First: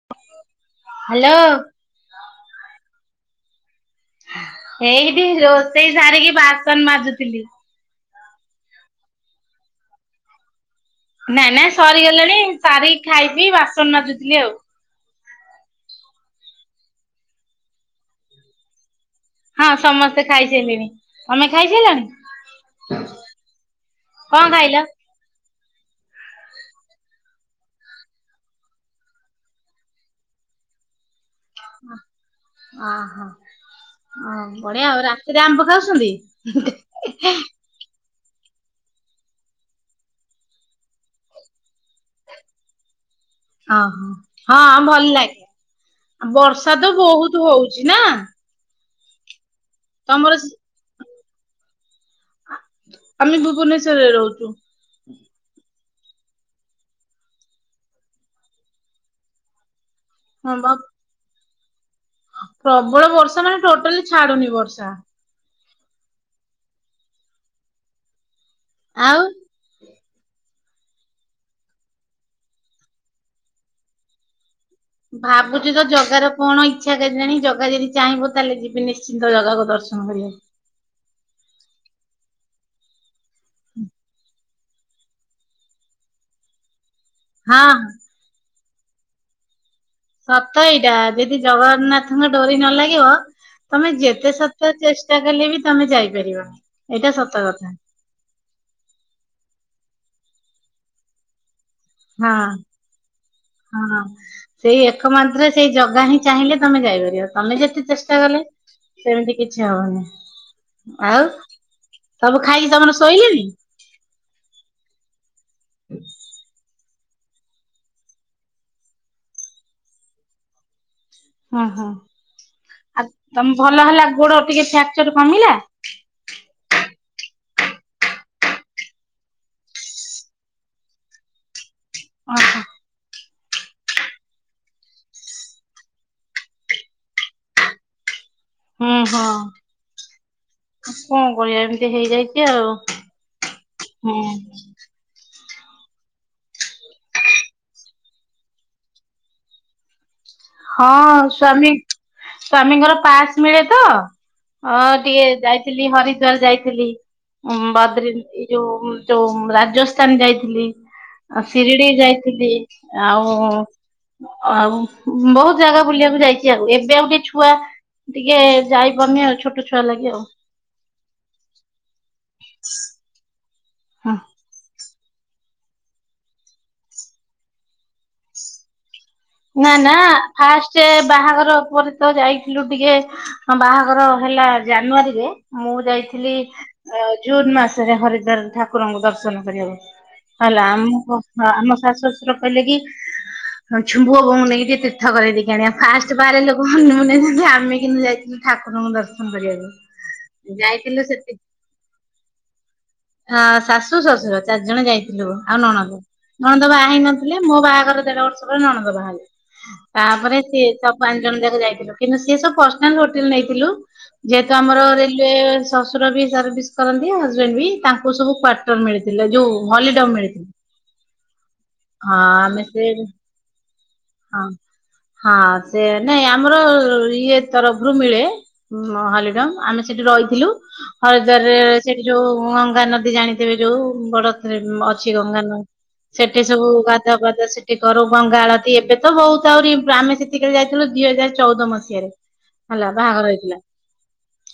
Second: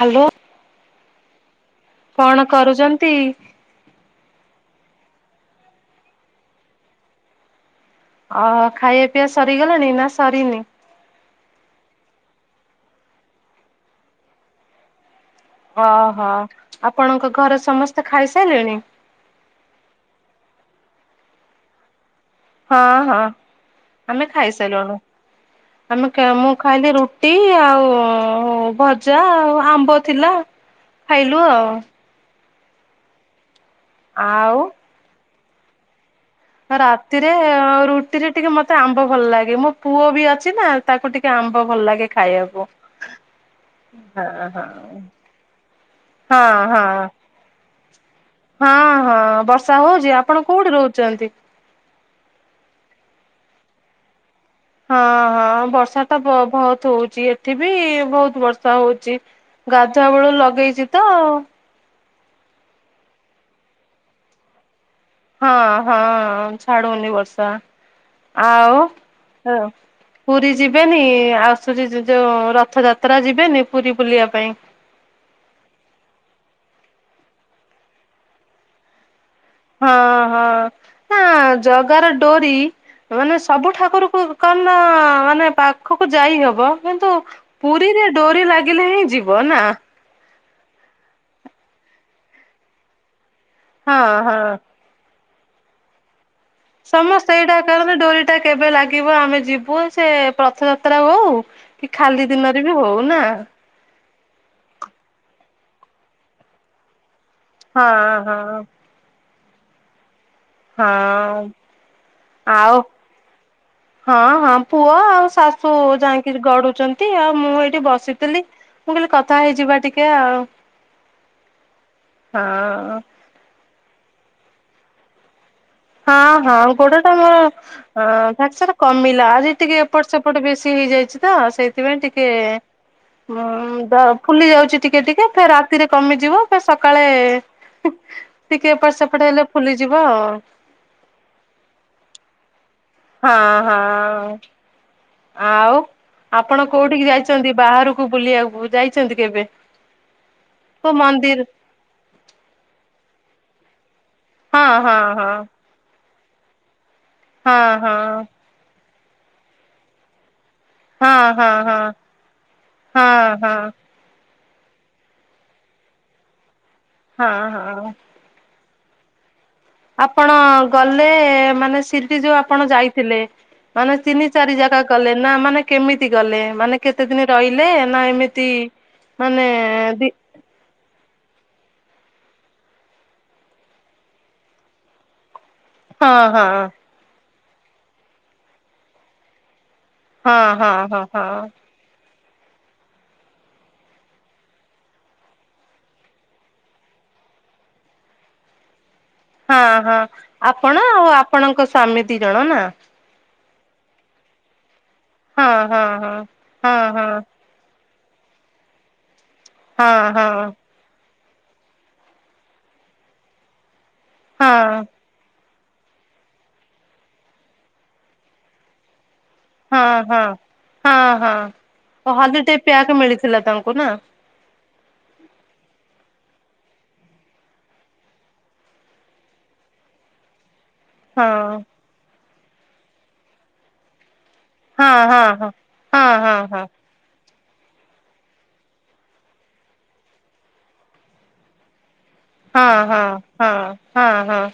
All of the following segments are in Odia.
ହାଲୋ ହ୍ୟାଲୋ କଣ କରୁଚନ୍ତି? ଏଇଠି ରୋଷେଇ ସାରିକି ବାସନ ମାଜୁଥିଲି। ଓହୋ, ଖାଇବା ପିଇବା ସରିଗଲାଣି ନା ସରିନି? ନା, ନା ସରିଗଲାଣି ସାରିକି ଖାଇ ପିଇ ବାସନ ମାଜୁଥିଲି ଆଉ। ଓହୋ, ଆପଣଙ୍କ ଘରେ ସମସ୍ତେ ଖାଇସାଇଲେଣି? ହଁ ସମତେ ଖାଇସାଇଲେଣି। ତମେ ଖାଇସାଇଲଣି? ହଁ ହଁ ଆମେ ଖାଇଲ? ଖାଇସାଇଲୁଣୁ। ତମେ କେ ମୁଁ ଖାଇଲି ରୁଟି ଆଉ ଭଜା ଆଉ ଆମ୍ବ ଥିଲା। ଖାଇଲୁ ଆଉ। ଅଁ ହଁ ଆଉ ଅ ବଢ଼ିଆ ଆଉ ରାତିରେ ଆମ୍ବ ଖାଉଛନ୍ତି? ରାତିରେ ରୁ ଟିରେ ଟିକେ ମତେ ଆମ୍ବ ଭଲ ଲାଗେ ମୋ ପୁଅ ବି ଅଛି ନାଁ ତାକୁ ଟିକେ ଆମ୍ବ ଭଲ ଲାଗେ। ଖାଇବାକୁ ଓହୋ। ହଁ ହଁ। ଭଲ ଲାଗେ ହଁ ବର୍ଷା ତ ହଁ ବହୁତ ହଉଛି, ନାଁ? ହଁ ହଁ ବର୍ଷା ହଉଚି ଆପଣ କୋଉଠି ରହୁଚନ୍ତି? ଆମେ ଭୁବନେଶ୍ୱରରେ ରହୁଚୁ। ହଁ ହଁ ବର୍ଷା ତ ବ ଭଉତ ହଉଚି ଏଠି ବି ଭୋଉତ ବର୍ଷା ହଉଚି। ଗାଧୁଆ ବେଳୁ ହଁ ବା ଲଗେଇଚି ପ୍ରବଳ ବର୍ଷା ମାନେ ଟୋଟାଲି ଛାଡ଼ୁନି ବର୍ଷା। ହଁ ହଁ ଛାଡ଼ୁନି ବର୍ଷା ଆଉ? ଆଉ? ଏଁ ଅ। ପୁରୀ ଯିବେନି ଆସୁଚି ଯୋ ଯୋଉ ରଥଯାତ୍ରା ଯିବେନି ପୁରୀ ବୁଲିବା ପାଇଁ? ଭାବୁଚୁ ତ ଜଗାର କଣ ଇଚ୍ଛା କେଜାଣି ଜଗା ଯେଦି ଚାହିଁବ ତାହେଲେ ଯିବି ନିଶ୍ଚିନ୍ତ ଜଗା ଗ ହଁ ହଁ ନାଁ ଜଗାର ଡୋରି ମାନେ ସବୁ ଠାକୁରକୁ କଣନା ମାନେ ପାଖକୁ ଯାଇ ହବ କିନ୍ତୁ ହଁ ପୁରୀରେ ଡୋରି ଲାଗିଲେ ହିଁ ଯିବ ନାଁ? ସତ ଏଇଟା ଯେଦି ଜଗନ୍ନାଥଙ୍କ ଡୋରି ନ ଲାଗିବ ତମେ ହଁ ଯେତେ ହଁ ସତ ଚେଷ୍ ଟା କଲେ ବି ତମେ ଯାଇପାରିବନି। ସମସ୍ତେ ସତ ଏଇଟା କଥା କାରନ ଡୋରି ଟା କେବେ ଲାଗିବ ଆମେ ଯିବୁ ସେ ପ ରଥଯାତ୍ରା ହଉ କି ଖାଲି ହଁ। ଦିନରେ ବି ହଉ, ନାଁ? ହଁ ସେଇ ଏକମାତ୍ର ସେଇ ଜାଗା ହିଁ ଚାହିଁଲେ ତମେ ଯାଇପାରିବ। ତମେ ଯେତେ ଚେଷ୍ଟା ହଁ କଲେ ହଁ। ସେମିତି କିଛି ହବନେଇ। ଆଉ ହଁ ସବୁ ଖାଇକି ଆଉ ତମର ଶୋଇଲେଣି? ହଁ ହଁ ଆମ ପୁଅ ଆଉ ଶାଶୁ ଯାଇଁକିରି ଗଡ଼ୁଚନ୍ତି ଆଉ ମୁଁ ଏଇଠି ବସିଥିଲି। ମୁଁ କହିଲି କଥା ହେଇଯିବା ଟିକେ ଆଉ। ଅଁ ହ ହଁ ଆ ତମ ଭଲ ହେଲା ଗୋଡ଼ ଟିକେ ଫ୍ୟାକ୍ଚର୍ କମିଲା। ହଁ ହଁ ଗୋଡ଼ଟା ମୋର ଅଁ ଫ୍ୟାକ୍ଚର୍ କମିଲା ଆଜି ଟିକେ ଏପଟ ସେପଟ ବେଶୀ ହେଇଯାଇଚି ତ ସେଇ ଥିପାଇଁ ଟିକେ ଓହୋ ବ ଦ ଫୁଲି ଯାଉଚି ଟିକେ ଟିକେ ଫେର୍ ରାତିରେ କମିଯିବ ଫେର୍ ସକାଳେ ଟିକେ ଏପଟ ହୁଁ ସେପଟ ହଁ। ହେଲେ ଫୁଲିଯିବ। କଣ କରିବା ଏମିତି ହେଇଯାଇଚି ଆଉ। ହଁ ହୁଁ ହଁ। ଆଉ ଆପଣ କୋଉଠିକି ଯାଇଚନ୍ତି ବାହାରୁକୁ ବୁଲିବାକୁ ଯାଇଚନ୍ତି କେବେ? କୋଉ ହଁ ମନ୍ଦିର ସ୍ଵାମୀ ସ୍ଵାମୀଙ୍କର ପାସ୍ ମିଳେ ତ। ହଁ ଅଁ ହଁ ଟିକେ ହଁ ଯାଇଥିଲି ହରିଦ୍ୱାର ଯାଇଥିଲି ହଁ ଉଁ ହଁ। ବଦ୍ରି ଇ ଯୋଉ ଯୋଉ ରାଜସ୍ଥାନ ଯାଇଥିଲି। ହଁ ଅ ହଁ ହଁ ଶିରିଡ଼ି ଯାଇଥିଲି। ଆଉ ହଁ ହଁ ଆଉ ବହୁତ ଜାଗା ବୁଲିବାକୁ ଯାଇଚି ଆଉ। ଏବେ ଉଟେ ହଁ ଛୁଆ ହଁ। ଟିକେ ଯାଇପାରୁନି ଆଉ ଛୋଟ ଛୁଆ ଲାଗି ଆପଣ ଆଉ। ଗଲେ ମାନେ ଶିରିଡ଼ି ଯୋଉ ଆପଣ ଯାଇଥିଲେ ମାନେ ତିନି ଚାରି ଜାଗା କଲେ ନା ମାନେ କେମିତି ଗଲେ ମାନେ କେତେ ଦିନି ରହିଲେ ନା ଏମିତି ମାନେ ନାଁ ନାଁ ଦି ଫାଷ୍ଟେ ବାହାଘର ଉପରେ ତ ଯାଇଥିଲୁ ଟିକେ ହଁ, ବାହାଘର ହେଲା ଜାନୁଆରୀରେ ମୁଁ ହଁ ଯାଇଥିଲି ହଁ ଜୁନ ମାସରେ, ହରିଦ୍ୱାର ଠାକୁରଙ୍କୁ ଦର୍ଶନ କରିବାକୁ। ହଁ ହେଲା, ହଁ ହଁ ଆମକୁ ହଁ। ଆମ ଶାଶୁ ଶ୍ଵଶୁର କହିଲେ କି ପୁଅବୋହୁକୁ ନେଇକି ତୀର୍ଥ କରେଇ ଦେଇକି ଆଣିିବା, ଫାଷ୍ଟ ବାରେ ଲୋକ ହନିମୁନ ରେ ଯାନ୍ତି, ଆମେ କିନ୍ତୁ ଯାଇ ଠାକୁରଙ୍କୁ ଦର୍ଶନ ହଁ, କରିବାକୁ ହଁ, ଆପଣ, ଯାଇଥିଲୁ ଆଉ ଆପଣଙ୍କ ସ୍ଵାମୀ ଦି ଜଣ ନା। ହଁ, ଶାଶୁ ଶ୍ୱଶୁର ଚାରି ଜଣ ଯାଇଥିଲୁ, ହଁ ଆଉ ହଁ ନଣନ୍ଦ, ହଁ। ନଣନ୍ଦ ବାହା ହେଇ ନଥିଲେ। ହଁ ମୋ ବାହାଘର ଦେଢ଼ ବର୍ଷ ପରେ ନଣନ୍ଦ ବାହା ହେଲେ, ହଁ ତାପରେ ସିଏ ସବୁ ପାଞ୍ଚ ଜଣ ଯାକ ଯାଇଥିଲୁ, କିନ୍ତୁ ସି ସବୁ ପର୍ସନାଲ ହୋଟେଲ ନେଇଥିଲୁ, ହଁ ଯେହେତୁ ଆମର ରେ ଶ୍ୱଶୁର ବି ସର୍ଭିସ କରନ୍ତି, ହଜବେଣ୍ଡ ବି, ତାଙ୍କୁ ସବୁ କ୍ୱାଟର୍ ମିଳିଥିଲା, ଯୋଉ ହଁ ହଲିଡମ ହଁ, ମିଳିଥିଲା ହଁ ହଁ, ହଁ ତ ହୋଲି ଡେ ଆମେ ସେ ପ୍ୟାକ୍ ମିଳିଥିଲା ତାଙ୍କୁ ନା? ହଁ, ହଁ ସେ ନାଇଁ, ଆମର ଇଏ ତରଫରୁ ମିଳେ। ହୋଲି ଡେ, ଆମେ ସେଠି ରହିଥିଲୁ। ହଁ ହରିଦ୍ୱାରରେ ସେଇଠି ଯୋଉ ଗଙ୍ଗା ନଦୀ ଜାଣିଥିବେ ଯୋଉ, ବଡ ହଁ ଅଛି ହଁ ଗଙ୍ଗା ହଁ। ନ, ହଁ ହଁ ସେଠି ସବୁ ଗାଧୁଆ ପାଧୁଆ ସେଠି କରଉଁ। ଗଙ୍ଗା ଆଳତି, ଏବେ ତ ହହୁତ ଆହୁରି ଆମେ ସେତିକି ବେଳେ ଯାଇଥିଲୁ, ଦିଇ ହଜାର ଚଉଦ ମସିହାରେ। ହଁ ହେଲା ହଁ ବାହାଘର ହଁ ହେଇଥିଲା। ହଁ ହଁ।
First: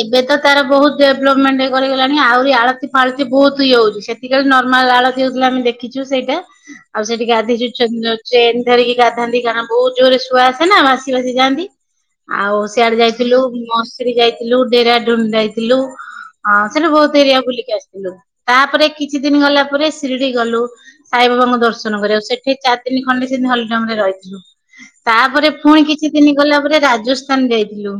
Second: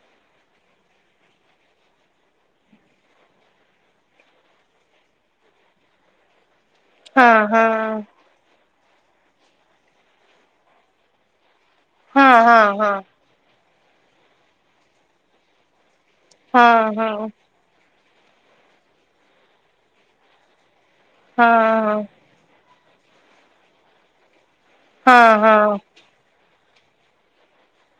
ଏବେ ତ ତାର ବହୁତ ଡେଭଲପମେଣ୍ଟ କରିଗଲାଣି, ଆହୁରି ଆଳତି ଫାଳତି ବହୁତ ଇଏହଉଛି, ସେ ସେତିକିବେଳୁ ନର୍ମାଲ ଆଳତୀ ହଉଥିଲା ଆମେ ଦେଖିଛୁ ସେଇଟା, ଆଉ ସେଠି ହଁ ହଁ ଗାଧେଇଚୁ ଚେନ୍ ଧରିକି ଗାଧାନ୍ତି, କାରଣ- ବହୁତ ଜୋରରେ ସୁଅ ଆସେ ନା ଭାସି ବାସି ଯାଆନ୍ତି। ହଁ ହଁ ଆଉ ହଁ। ସିଆଡେ ଯାଇଥିଲୁ, ମଶ୍ରୀ ଯାଇଥିଲୁ, ଡେରାଡୁନ ଯାଇଥିଲୁ। ହଁ, ସେଠୁ ବହୁତ ଏରିଆ ବୁଲିକି ଆସିଥିଲୁ, ତାପରେ କିଛି ଦିନ ଗଲା ପରେ ଶିରିଡି ଗଲୁ। ସାଇବାବାଙ୍କୁ ଦର୍ଶନ କରିବାକୁ, ସେଠି ଚାର ତିନି ଖଣ୍ଡେ ସେମିତି ହଲିଡ଼ଙ୍ଗ ରେ ରହିଥିଲୁ, ତାପରେ ହଁ। ପୁଣି କିଛି କିଛି ଦିନ ଗଲା ପରେ, ରାଜସ୍ଥାନ ଯାଇଥିଲୁ।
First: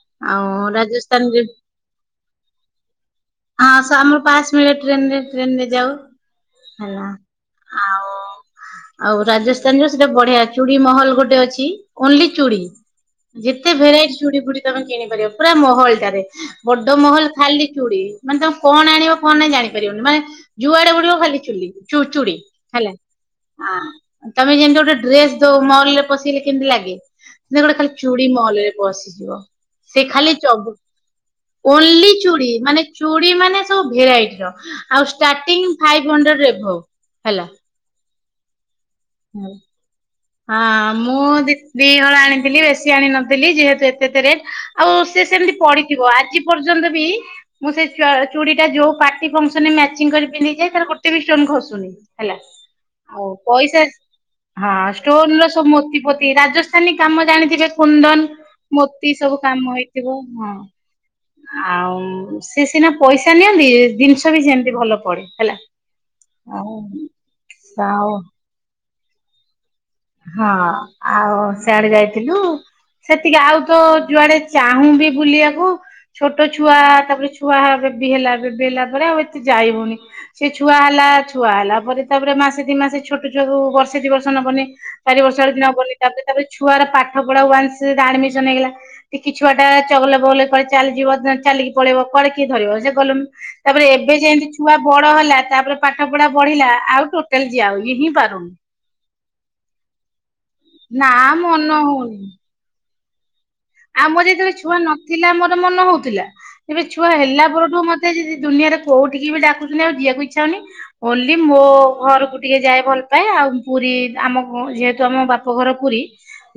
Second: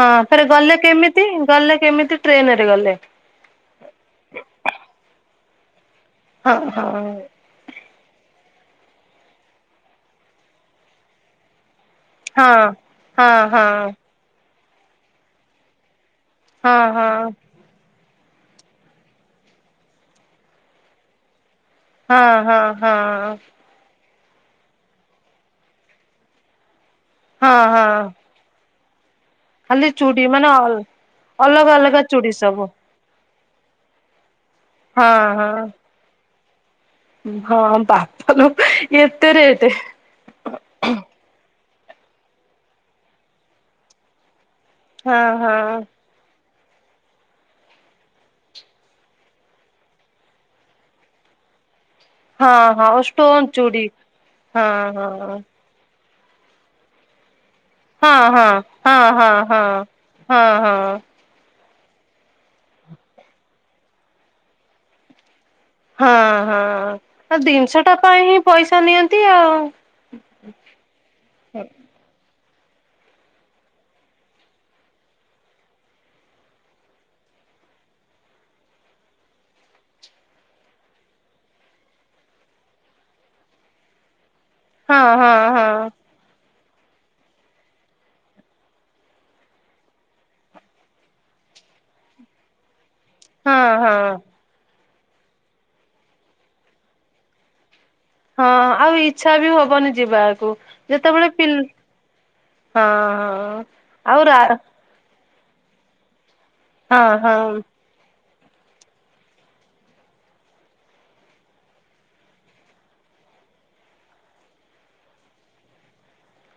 ହଁ, ଫେରେ ଆଉ ଗଲେ କେମିତି? ରାଜସ୍ଥାନରେ ଗଲେ କେମିତି? ଟ୍ରେନ ରେ ଗଲେ। ହଁ, ଆସ ଆମ ପାସ ମିଳେ ଟ୍ରେନରେ, ଟ୍ରେନରେ ଯାଉ। ହଁ ହଁ। ହେଲା ଆଉ ଆଉ ରାଜସ୍ଥାନ ଯୋଉ ସେଟା ବଢିଆ, ଚୁଡ଼ି ମହଲ ଗୋଟେ ଅଛି। ଓନ୍ଲି ଚୁଡ଼ି, ହଁ ହଁ ହଁ ଯେତେ ଭେରାଇଟି ଚୁଡ଼ି ଫୁଡି ତମେ କିଣି ପାରିବ, ପୁରା ମହଲଟାରେ, ହଁ ବଡ ହଁ। ମହଲ ଖାଲି ଚୁଡ଼ି। ମାନେ ତମେ କଣ ଆଣିବ କଣ ନାହିଁ ଜାଣିପାରିବନି, ମାନେ ଯୁଆଡେ ବୁଡିବ ଖାଲି ଚୁଲି, ହଁ ଚୁଡ଼ି ହଁ ହେଲା। ହଁ ହଁ, ତମେ ଯେମିତି ଗୋଟେ ଡ୍ରେସ ଦଉ ମଲ ରେ ପସିଗଲେ କେମିତି ଲାଗେ? ହଁ ସେ ଗୋଟେ ଖାଲି ହଁ ଚୁଡି ମଲରେ ବସିଯିବ। ସେ ଚୁଡ଼ି ଖାଲି ମାନେ ଚବ, ଅଲ ଅଲଗା ଅଲଗା ଓନ୍ଲି ଚୁଡ଼ି ଚୁୁଡ଼ି, ସବୁ ମାନେ ଚୁଡ଼ି ମାନେ ସବୁ ଭେରାଇଟିର, ଆଉ ହଁ ହଁ। ଷ୍ଟାର୍ଟିଙ୍ଗି ଫାଇଭି ହଣ୍ଡ୍ରେଡ ଏଭବ। ହଁ, ବାପଲୋ ଏତେରେଟେ? ହଁ, ମୁଁ ଦିହଳ ଆଣିଥିଲି, ବେଶୀ ଆଣି ନଥିଲି, ଯେହେତୁ ଏତେ ଏତେ ରେଟ। ଆଉ ହଁ ସିଏ ହଁ ସେମିତି ପଡିଥିବ, ଆଜି ପର୍ଯ୍ୟନ୍ତ ବି ମୁଁ ସେଇ ଚୁଡ଼ି ଟା, ଯୋଉ ପାର୍ଟି ଫଙ୍କସନ ରେ ମ୍ୟାଚିଂ କରି ପିନ୍ଧିକି ଯାଏ, ତାର ଗୋଟେ ବି ଷ୍ଟୋନ୍ ଖସୁନି। ହେଲା, ହଁ ହଁ ଓ ଆଉ ଷ୍ଟୋନ ପଇସା, ଚୁଡ଼ି ହଁ ଷ୍ଟୋନର ସବୁ ମୋତିଫୋତି, ରାଜସ୍ଥାନୀ କାମ ଜାଣିଥିବେ? ହଁ କୁନ୍ଦନ, ହଁ ହଁ ମୋତି ହଁ ସବୁ କାମ ହଁ। ହେଇଥିବ, ହଁ। ଆଉ, ସେ ସିନା ପଇସା ନିଅନ୍ତି, ଜିନିଷ ବି ସେମତି ଭଲ ପଡେ ହେଲା। ହଁ ହଁ, ଆଉ ଆଉ ଜିନିଷ ଟା ଆଉ ପାଇଁ ହିଁ ପଇସା ନିଅନ୍ତି ଆଉ। ହଁ, ଆଉ ସିଆଡେ ଯାଇଥିଲୁ। ସେତିକି, ଆଉ ତ ଯୁଆଡେ ଚାହୁଁବି ବୁଲିବାକୁ ଛୋଟ ଛୁଆ, ତାପରେ ଛୁଆ ହେ ବେବି ହେଲା, ବେବି ହେଲା ପରେ ଆଉ ଏତେ ଯାଇହଉନି। ସେ ଛୁଆ ହେଲା, ଛୁଆ ହେଲା ପରେ ତାପରେ ମାସେ ଦି ମାସେ ଛୋଟ ଛୁଆକୁ ବର୍ଷେ ଦି ବର୍ଷ ନବନି। ହଁ ଚାରି ହଁ ବର୍ଷ ଆଡିକି ହଁ। ନବନି, ତାପରେ, ତାପରେ ଛୁଆର ପାଠ ପଢା ୱାନ୍ସ ଆଡମିସନ ହେଇଗଲା ଟିକି ଛୁଆଟା, ଚଗଲା ବଗଲା କୁଆଡେ ଚାଲଯିବ, ଚାଲିକି ପଳେଇବ, କୁଆଡେ କିଏ ଧରିବ, ସେ ଗଲୁନୁ। ହଁ ତାପରେ ହଁ ଏବେ ଯେମିତି ଛୁଆ ବଡ ହେଲା ତାପରେ ପାଠ ପଢା ବଢିଲା ଆଉ ଟୋଟାଲ ଯିଆ ହଉନି [unintelligible] ପାରୁନ ହଁ ଆଉ ଇଚ୍ଛା ବି ହବନି ଯିବାକୁ ନା ଯେତେବେଳେ ପି ମନ ହଉନି। ହଁ ହଁ। ଆଉ ଆମର ରା ଯେତେବେଳେ ଛୁଆ ନଥିଲା ଆମର ମନ ହଉଥିଲା ସେବେ ହଁ ଛୁଆ ହେଲା ହଁ। ପରଠୁ ମ ଦୁନିଆରେ କୋଉଠି କୁ ବି ଡାକୁୁଛନ୍ତି ଆଉ ଯିଆକୁ ଇଚ୍ଛା ହଉନି। ହୋଲି ମୋ ଘରକୁ ଟିକେ ଯାଏ ଭଲ ପାଏ ଆଉ ପୁରୀ ଆମ ଯେହେତୁ ଆମ ବାପ ଘର ପୁରୀ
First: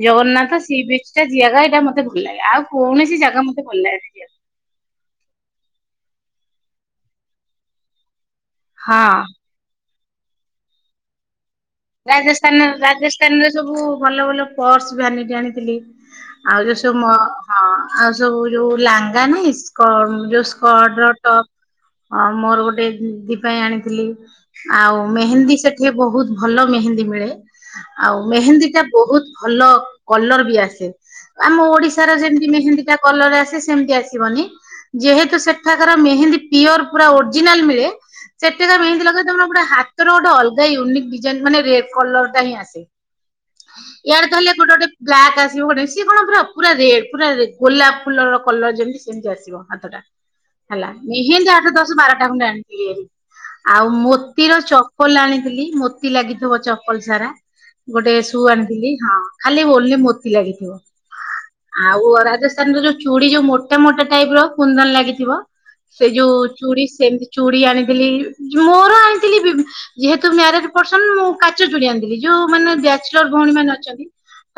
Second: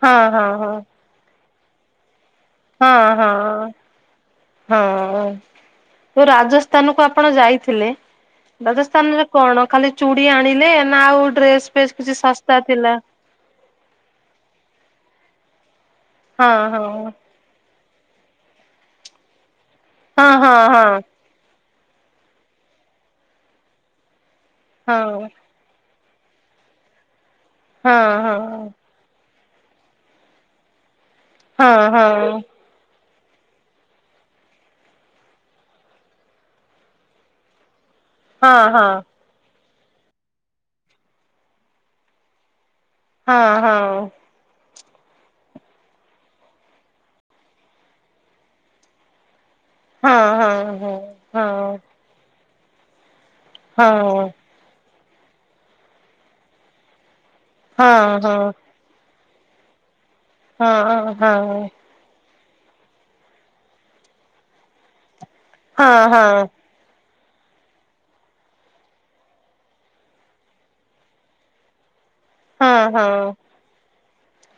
ହଁ ହଁ ଜଗନ୍ନାଥ ହଁ ସେ ବିଚ ଟା ଜିଆଗା ଏଇଟା ମତେ ଭଲ ଲାଗେ ଆଉ ହଁ କୌଣସି ଜାଗା ହଁ ମତେ ଭଲ ଲାଗେନି ଯିବାକୁ। ହଁ ଯୋଉ ରାଜସ୍ଥାନ କୁ ଆପଣ ଯାଇଥିଲେ ରାଜସ୍ଥାନରେ ହଁ କଣ ଖାଲି ଚୁଡି ଆଣିଲେ ନା ଆଉ ଡ୍ରେସ ଫେସ୍ କିଛି ଶସ୍ତା ଥିଲା? ଦେକାନରେ ସବୁ ଭଲ ଭଲ ପର୍ସ ଭାନିଟି ଆଣିଥିଲି ହଁ ଆଉ ଯୋଉ ହଁ ସବୁ ମ ହଁ ଆଉ ସବୁ ଯୋଉ ଲାଙ୍ଗା ନାଇଁ ସ୍କ ହଁ ଯୋଉ ହଁ ସ୍କଟ ର ଟପ୍ ହ ମୋର ଗୋଟେ ଦିଦି ପାଇଁ ଆଣିଥିଲି ହଁ ଆଉ ମେହେନ୍ଦୀ ସେଠି ବହୁତ ଭଲ ମେହେନ୍ଦୀ ମିଳେ ହଁ ଆଉ ହଁ ମେହେନ୍ଦୀ ଟା ବହୁତ ଭଲ କଲର ବି ଆସେ। ଆମ ହଁ ହଁ ଓଡିଶାର ଯେମିତି ମେହେନ୍ଦୀ ଟା କଲର ଆସେ ସେମିତି ଆସିବନି ଯେହେତୁ ସେଠାକାର ମେହେନ୍ଦୀ ପିଓର ପୁରା ଓରିଜିନାଲ ମିଳେ ହଁ ସେଠିକା ହଁ ମେହେନ୍ଦି ଲଗେଇବ ତମର ପୁରା ହାତର ଗୋଟ ଅଲଗା ୟୁନିକ୍ ଡିଜାଇନ ମାନେ ରେ କଲର ଟା ହିଁ ଆସେ ହଁ ହଁ ୟଆଡେ ତାହେଲେ ଗୋଟେ ଗୋଟେ ବ୍ଲାକ୍ ଆସିବ କଣ ସିଏ କଣ ପୁରା ପୁରା ରେଡ୍ ପୁରା ଗୋଲାପ ଫୁଲ ର କଲର ଯେମିତି ସେମିତି ଆସିବ। ହାତଟା ହଁ ହେଲା ହଁ ହଁ ମେହେନ୍ଦୀ ହଁ ଆଠ ଦଶ ବାରଟା ଖଣ୍ଡେ ଆଣିଥିଲି ଏରି ଆଉ ହଁ ମୋତିର ଚପଲ ଆଣିଥିଲି ମୋତି ଲାଗିଥିବ ଚପଲ ସାରା ଗୋଟେ ହଁ ସୁ ଆଣିଥିଲି ହଁ ଖାଲି ଓଲି ମୋତି ଲାଗିଥିବ। ହଁ ହଁ ହଁ ହଁ ହଁ ହଁ ହଁ ଆଉ ରାଜସ୍ଥାନ ର ଯୋଉ ଚୁଡି ଯୋଉ ମୋଟା ମୋଟା ଟାଇପ ର କୁନ୍ଦନ ଲାଗିଥିବ ସେ ହଁ ଯୋଉ ହଁ ଚୁଡି ସେଟ୍ ଚୁଡ ଆଣିଥିଲି ମୋର ଆଣିଥିଲି ବି ଯେହେତୁ ମ୍ୟାରେଜ୍ ପର୍ସନ୍ ମୁଁ କାଚ ଚୁଡି ଆଣିଥିଲି ଯୋଉ ମାନେ ବ୍ୟାଚଲର ଭଉଣୀ ଅଛନ୍ତି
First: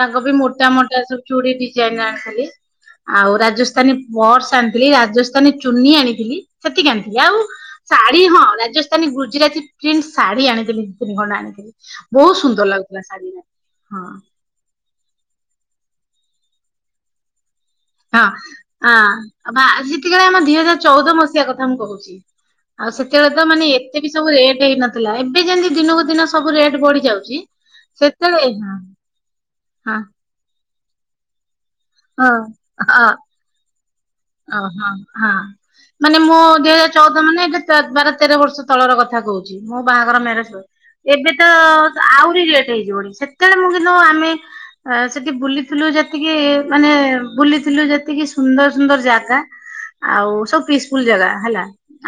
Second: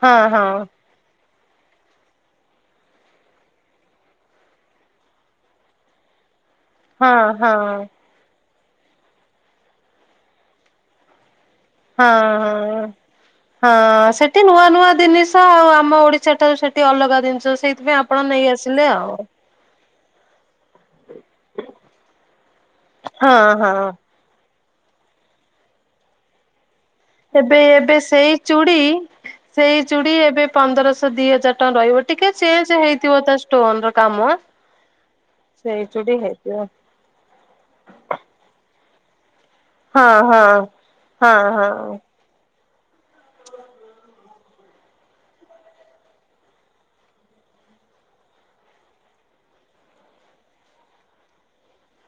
ତାଙ୍କ ହଁ ହଁ ହଁ ପାଇଁ ମୋଟା ମ ଟା ସବୁ ଚୁଡ଼ି ଡିଜାଇନ୍ ଆଣିଥିଲି। ଆଉ ରାଜସ୍ଥାନୀ ପର୍ସ ଆଣିଥିଲି ରାଜସ୍ଥାନୀ ଚୁନି ଆଣିଥିଲି। ସେତିକି ଆଣିଥିଲି ହଁ ଆଉ ହଁ ଶାଢୀ ହଁ ରାଜସ୍ଥାନୀ ଗୁଜୁରାତି ପ୍ରିଣ୍ଟ୍ ଶାଢୀ ଆଣିଥିଲି। କଣା ହଁ ହଁ ହଁ ସେ ସେଠି ନୂଆ ନୂଆ ଜିନିଷ ଆଉ ଆମ ଓଡିଶା ଠାରୁ ସେଠି ଅଲଗା ଜିନିଷ ସେଇ ଏ ଆପଣ ନେଇ ଆସିଲେ ଆଉ ବା ସେତିବଳେ ଆମ ଦିଇ ହଜାର ଚଉଦ ମସିହା କଥା ମୁଁ କହୁଛି ଆଉ ସେତେବେଳେ ହଁ ତ ମାନେ ହଁ ଏତେ ବି ସବୁ ରେଟ୍ ହେଇନଥିଲା ଏବେ ଯେମତି ଦିନକୁ ଦିନ ରେଟ୍ ବଢିଯାଉଛି। ଏବେ ଏବେ ସେଇ ଚୁଡ଼ି ସେଇ ହଁ ଚୁଡି ଏବେ ପନ୍ଦର ଶହ ଦି ହଜାର ଟନ ରହିବ। ଟିକେ ହଁ ଚେଞ୍ଚ୍ ହଁ ହେଇଥିବ ତା ଷ୍ଟୋନ ର କାମ ଓହୋ ହଁ ସେଇ ଚୁଡ଼ି ମାନେ ମୁଁ ହେଇଥିବ ଯେ ଚଉଦ ମାନେ ତେର, ବାର, ତେର ବର୍ଷ ତଳର କଥା କହୁଛି। ମୋ ହଁ ବାହାଘର ହଁ ମ୍ୟାରେଜ ଏବେ ହଁ ତ ହଁ। ଆହୁରି ଲେଟ୍ ହେଇଯିବଣି ସେତେବେଳେ ମୁଁ କିନ୍ତୁ ଆମେ ଆ ସେଠି ବୁଲିଥିଲୁ ଯେତିକି ମାନେ ବୁଲିଥିଲୁ ଯେତିକି ସୁନ୍ଦର ସୁନ୍ଦର ଜାଗା ଆଉ ସବୁ ପିସଫୁଲ ଜାଗା ହେଲା।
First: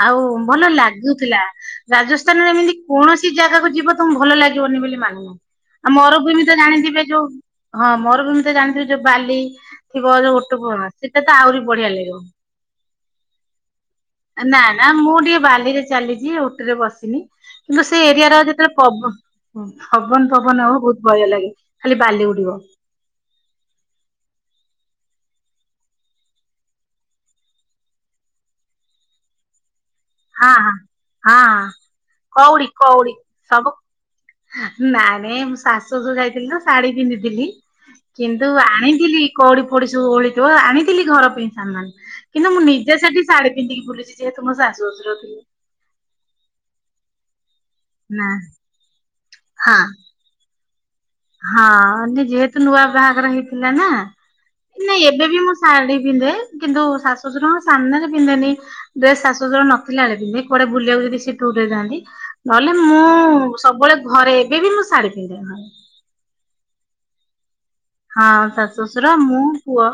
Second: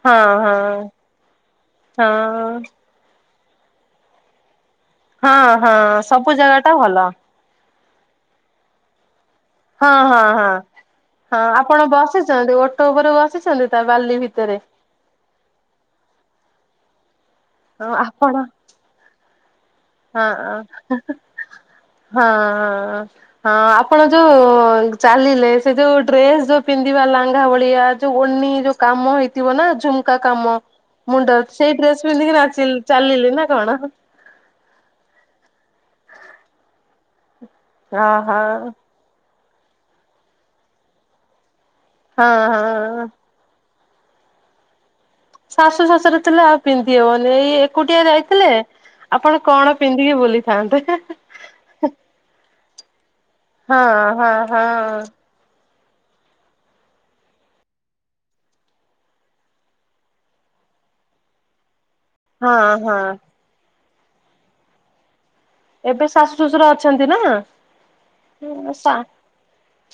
ଆଉ ହଁ ଭଲ ହଁ ଲାଗୁଥିଲା ରାଜସ୍ଥାନରେ ହଁ ଏମିତି କୌଣସି ଜାଗାକୁ ଯିବ ତମକୁ ଭଲ ଲାଗିବନି ବୋଲି ମାନେ ନାହିଁ ହଁ ହଁ ଆଉ ସବୁ ମରୁଭୂମି ତ ଜାଗା ଟା ଜାଣିଥିବେ ଭଲ। ଯୋଉ ହଁ ମୋର ଜେମିତି ଜାଣିଥିଲି ଯୋଉ ବାଲି ହଁ ଥିବ ହଁ ଯୋଉ ଓଟ ହଁ ପର ହଁ ଆପଣ ବସିଛନ୍ତି ଓଟ ଉପରେ ବସିଛନ୍ତି ତା ବାଲି ଭିତରେ? ନା ନା ମୁଁ ଟିକେ ବାଲିରେ ଚାଲିଛି ଉଟିରେ ବସିନି କିନ୍ତୁ ହଁ ସେ ଏରିଆର ଆପଣ ଯେତେବେଳେ ପଵ ହ ପବନ ହଁ ଫବନ ହବ ବହୁତ ଭୟ ଲାଗେ ଖାଲି ବାଲି ଉଡିବ। ହଁ ହଁ ଆପଣ ଯୋଉ ଚାଲିଲେ ସେ ଯୋଉ ଡ୍ରେସ୍ ଯୋଉ ପିନ୍ଧିବା ଲାଙ୍ଘା ଭଳିଆ ଯୋଉ ଓନି ଯୋଉ କାମ ହେଇଥିବ ନା ଝୁ ହଁ କାମ ହଁ ହଁ ମୁଣ୍ଡ ହଁ ସେଇ ଡ୍ରେସ୍ ପିନ୍ଧିକି କଉଡି ନାଚିଲି କଉଡି ଚାଲିଲେ ନା ସବୁ କଣ? ନାଇଁ ମୁଁ ଶାଶୁ ଘରକୁ ଯାଇଥିଲି ତ ଶାଢୀ ପିନ୍ଧିଥିଲି ଅହ କିନ୍ତୁ ହଁ ଆଣି ଥିଲି କଉଡି ପୋଉଡି ସବୁ ଓଳିଥିବ ଆଣିଥିଲି ଘର ପାଇଁ ସାମାନ୍। କିନ୍ତୁ ମୁଁ ନିଜେ ହଁ। ସେଠି ଶାଢୀ ପିନ୍ଧିକି ବୁଲିଚି ଯେହେତୁ ମ ଶାଶୁ, ଶଶୁର ଥିଲେ। ଶାଶୁ ଶାଶୁ ରେ ଥିଲେ ଆଉ ପିନ୍ଧି ହବନି। ଏଇ ଏକୁଟିଆ ନା ରହିଥିଲେ ଆପଣ କଣ ହଁ ପିନ୍ଧିକି ବୁଲିଥାନ୍ତେ। ହଁ ଯେହେତୁ ନୂଆ ବାହାଘର ହେଇଥିଲା ହଁ ନା। ହଁ ହଁ। ନାଇଁ ଏବେ ବି ମୋ ଶାଢୀ ପିନ୍ଧେ କିନ୍ତୁ ଶାଶୁ ଶଶୁରଙ୍କ ସାମ୍ନା ରେ ପିନ୍ଧେନି। ଡ୍ରେସ୍ ଶାଶୁୁ ଶଶୁର ନଥିଲା ବେଳେ ପିନ୍ଧେ। କୁଆଡେ ବୁଲିବାକୁ ଯଦି ସେ ଟୁର୍ ରେ ଯାଆନ୍ତି। ହଁ ନହେଲେ ହଁ ମୁଁ ସବୁବେଳେ ଘରେ ଏବେ ବି ମୁଁ ଶାଢୀ ପିନ୍ଧେ। ଏବେ ଶାଶୁ ଶ୍ୱଶୁର ଅଛନ୍ତି ନା? ହଁ ଶାଶୁ ଶଶୁର ମୁଁ ପୁଅ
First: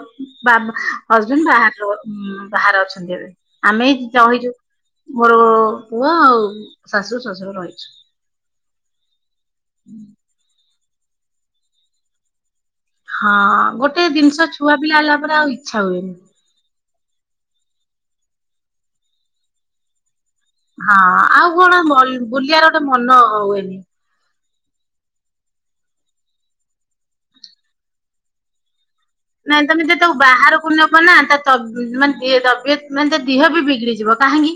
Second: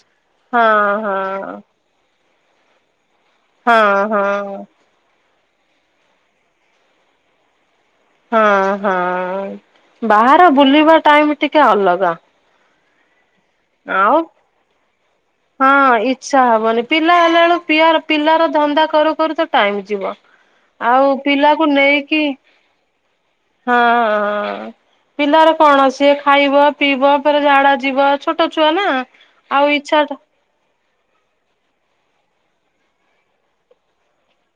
ବାବ୍ ହଁ ହଜବେଣ୍ଟେ ବାହାରେ ରୁହନ୍ତି। ହୁଁ ବାହାରେ ଅଛନ୍ତି ଏବେ ହଁ ଆମେ ଏଠି ଚଳୁଚୁ। ହଁ। ମୋରୋ ପୁଅ ଆଉ ଶାଶୁ ଶଶୁର ରହିଚୁ। ହଁ ହଁ ବାହାର ବୁଲିବା ଟାଇମ ଟିକେ ଅଲଗା। ହଁ ଗୋଟେ ଆଉ ଜିନିଷ ଛୁଆ ପିଲା ହେଲା ପରେ ଆଉ ଇଚ୍ଛା ହୁଏନି। ଇଛା ହବନି ପିଲା ହେଲା ଏଳୁକୁ ପିଆର ପିଲାର ଧନ୍ଦା କରୁ କରୁ ତ ଟାଇମ ଯିବ। ଆଉ ହଁ ପିଲାକୁ କଣ ନେଇକି ବୁଲିବାର ଗୋଟେ ମନ ହୁଏନି ହଁହଁ। ପିଲାର କଣ ସିଏ ଖାଇବ ପିଇବ ଫେରେ ଝାଡା ଯିବ। ଛୋଟ ଛୁଆ ନା। ନାଇଁ ଆଉ ତମେ ଯେ ଇଚ୍ଛା ତାକୁ ବାହାର କୁ ନବ ନା ତା ତବ ମାନେ ଇଏ ତବିୟତ ମାନେ ତା ଦିହ ବି ବିଗିଡିଯିବ। କାହିଁକି?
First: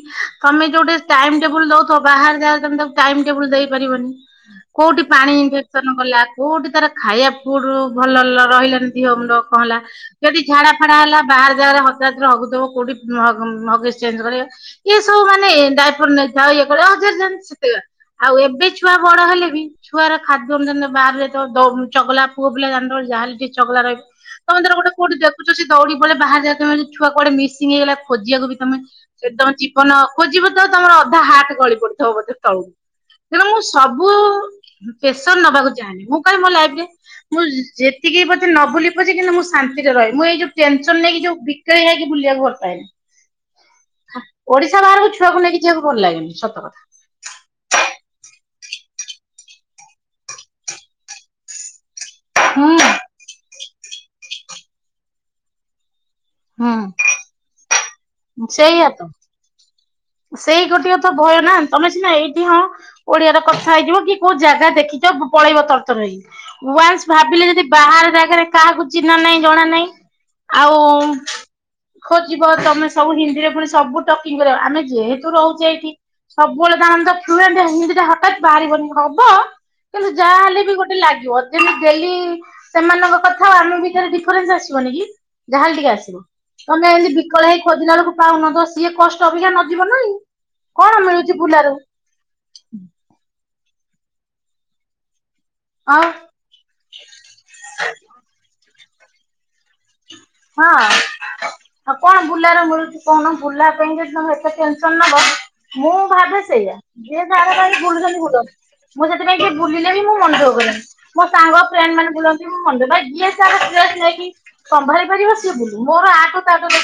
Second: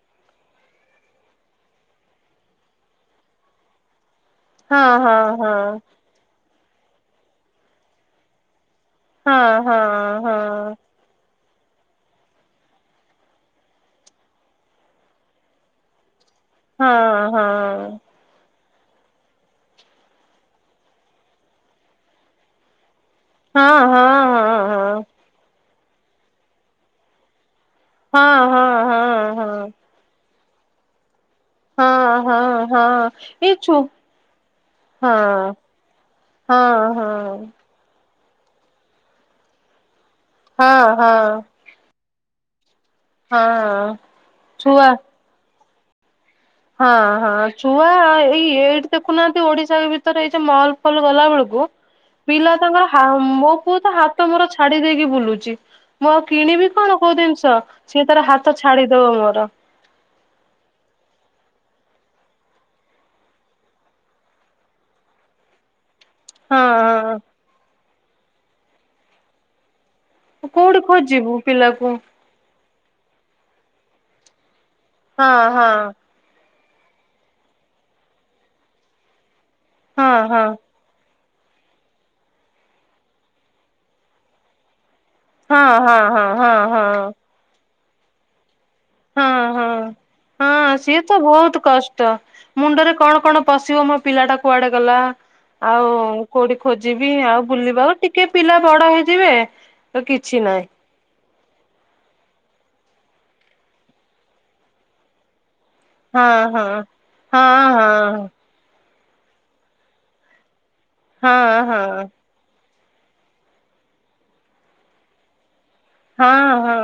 ତମେ ଯୋଉଟି ଟାଇମ ଟେବୁଲ ଦଉଥବ ବାହାର ଜାଗାରେ ତମେ ତାକୁ ଟାଇମ ଟେବୁଲ ଦେଇପାରିବନି। ଟା କୋଉଠି ହଁ ପାଣି ହଁ ଇମଫେକ୍ସନ କଲା। କୋଉଠି ତାର ଖାଇବା ଫୁଡୁ ଭଲ ଲ ରହିଲାନି ଦିହ ମୁଣ୍ଡ ହଁ କଁ ହେଲା ହଁ ହଁ ଯଦି ଝାଡା ଝାଡା ହେଲା ବାହାର ଜାଗାରେ ହଜାର ଥର ହଗୁଥବ କୋଉଠି ହ - ହଗିସ ଚେଞ୍ଜ କରିବ। ଇଏ ସବୁ ମାନେ ଏ ଡାଇପର ନେଇଥାଅ ଇଏ କର [unintelligible] ହଁ। ଯେମତି ସେୟା। ଆଉ ଏବେ ଛୁଆ ବଡ ହେଲେ ବି ଛୁଆର ଖାଦ୍ୟ ଅନୁସାରେନା ବାହାରେ ତ ଯେତେହେଲେ ଦଉ ଚଗଲା ପୁଅ ପିଲା ଜାନଥବ ଯାହା ହେଲେ ଟିକେ ହଁ ଚଗଲା ହଁ ରଇବ। ହଁ ତମେ ଧର ହଁ ଗୋଟେ କୋଉଠି ଦେଖୁଚ ସିଏ ଦୌଡି ପଳେଇବେ ବାହାର ଜାଗା କେମିତି ଛୁଆ କୁଆଡେ ମିସ ଙ୍ଗ ହେଇଗଲା ହଁ ଖୋଜିବାକୁ ହଁ ହଁ ବି ତମେ ହଁ ସେଠି ତମ ହଁ ଜୀବନ ଖୋଜିବ ତ ତମର ଅଧା ହାଟ ଗଳି ପଡୁଥବ ହଁ ବୋଧେ ହଁ ତଳୁକୁ। ହଁ ତେଣୁ ଏଇ ମୁଁ ଛୁ ସବୁ ହଁ ପେସର ନବାକୁ ଚାହେଁନି। ମୁଁ ଟୋଟାଲ ମୋ ହଁ ଲାଇଫରେ ହଁ ମୁଁ ଯ ଯେ ତିକି ବୋଧେ ନବୁଲିବି ପଛେ କିନ୍ତ ମୁଁ ଶାନ୍ତିରେହେ ମୁଁ ଏଇ ଯୋଉ ହଁ ଟେନସନ ନେଇକି ଯୋଉ ହଁ ବିକ ଳେଇ ହେଇକି ବୁଲିବାକୁ ଭଲ ପାଏନି। ହଁ ଖା ଓଡିଶା ଛୁଆ ବାହାରକୁ ଛୋ ଛୁଆକୁ ନେଇକି ଯିବାକୁ ଭଲ ଲାଗେନି ସତ କଥା। ହଁ ହଁ ଛୁଆ ଏଇ ଏଇଠି ଦେଖୁନାଆନ୍ତି ଓଡିଶା ଭିତରେ ଏଇ ଯୋଉ ମଲ ଫଲ ଗଲା ବେଳୁକୁ ପିଲା ହୁଁ ତାଙ୍କର ହାଉ ମୋ ପୁଅ ତ ହାତ ମୋର ଛାଡି ଦେଇକି ବୁଲୁଚି। ମୁଁ ଆଉ କିଣିବି କଣ ହୁଁ। କୋଉ ଜିନିଷ ସିଏ ତାର ହାତ ସେଇଆ ତ ଛାଡିଦବ ମୋର। ସେଇ ଗୋଟିଏ ତ ଭୟ ନା ତମେ ସିନା ଏଇଠି ହଁ ଓଡିଆ ର କଥା ହେଇଯିବ କି କୋଉ ଜାଗା ଦେଖିଚ ପ- ପଳେଇବ ତର ତର ହେଇକି। ହଁ ୱାନ୍ସ ହଁ ଭାବିଲେ ଯଦି ବାହାର ଜାଗାରେ କାହାକୁ ଚିହ୍ନା ନାଇଁ ଜଣା ନାଇଁ କୋଉଠି ଖୋଜିବୁ ପିଲାକୁ? ଯିବ ତମେ ସବୁ ହିନ୍ଦୀରେ ପୁଣି ସବୁ ଟକିଂ କରିଅ ଆମେ ହଁ ଯେହେତୁ ରହୁଚେ ହଁ ଏଇଠି ସବୁବେଳେ ତାମାନେ ତ ଫ୍ଲୁଏଣ୍ଟ ହିନ୍ଦୀଟା ହଠାତ୍ ବାହାରିବନି ହବ କିନ୍ତୁ ହଁ ଯାହା ହଁ ହେଲେ ବି ଗୋଟେ ଲାଗିବ। ଯେମତି ଡେଲି ସେମାନଙ୍କ କଥା ଆଉ ଆମ ଭିତେରେ ଡିଫରେନ୍ସ ଆସିବନି କି? ହଁ ଯାହାେଲେ ଟିକେ ହଁ ଆସିବ। ହଁ ହଁ ତମେ ହଁ। ଏମତି ବିକଳ ହେଇ ଖୋଜିଲା ବେଳକୁ ପାଉନ ତ ସିଏ କଷ୍ଟ ଅପେକ୍ଷା ହୁଁ ନ ହଁ ସିଏ ତ ବହୁତ କଷ ଟ, ମୁଣ୍ଡରେ କଣ କଣ ପଶିବ ମୋ ପିଲାଟା କୁଆଡେ ଗଲା ଆଉ ଆଉ? କୋଉଠି ଖୋଜିବି ଆଉ ବୁଲିବା ଆଉ ଟିକେ ପିଲା ବଡ ହେଇଯିବେ ସେକିଛି ନା ହଁଅଁ। ଆଁ କଣ ବୁଲାର ମିଳୁଚି କଣ ବୁଲା ପାଇଁ ଯଦି ତମେ ଏତେ ଟେନସନ୍ ନବ ମୁଁ ହଁ ଭାବେ ହଁ ସେଇଆ ଯିଏ ହଁ ତାର ପାଇଁ ବୁଲୁଛନ୍ତି ହଁ। ବୁଲନ୍ତୁ। ମୁଁ ସେଥିପାଇଁ କିଏ ବୁଲିଲେବି ମୁଁ ମନ ଦୁଖ କରେନି ମୋ ସାଙ୍ଗ ହଁ ଫ୍ରେଣ୍ଡ ହଁ ମାନେ ବୁଲ କି ମୁମନ ଦୁଃଖ ଭାଇ ଯିଏ ତାର ଷ୍ଟ୍ରେସ୍ ନେଇକି ସମ୍ଭଳିି ପାରିବ ସିଏ ବୁଲୁ ମୋର ଆଠୁ ହଁ ତାଠୁ ହଁ। ଦେ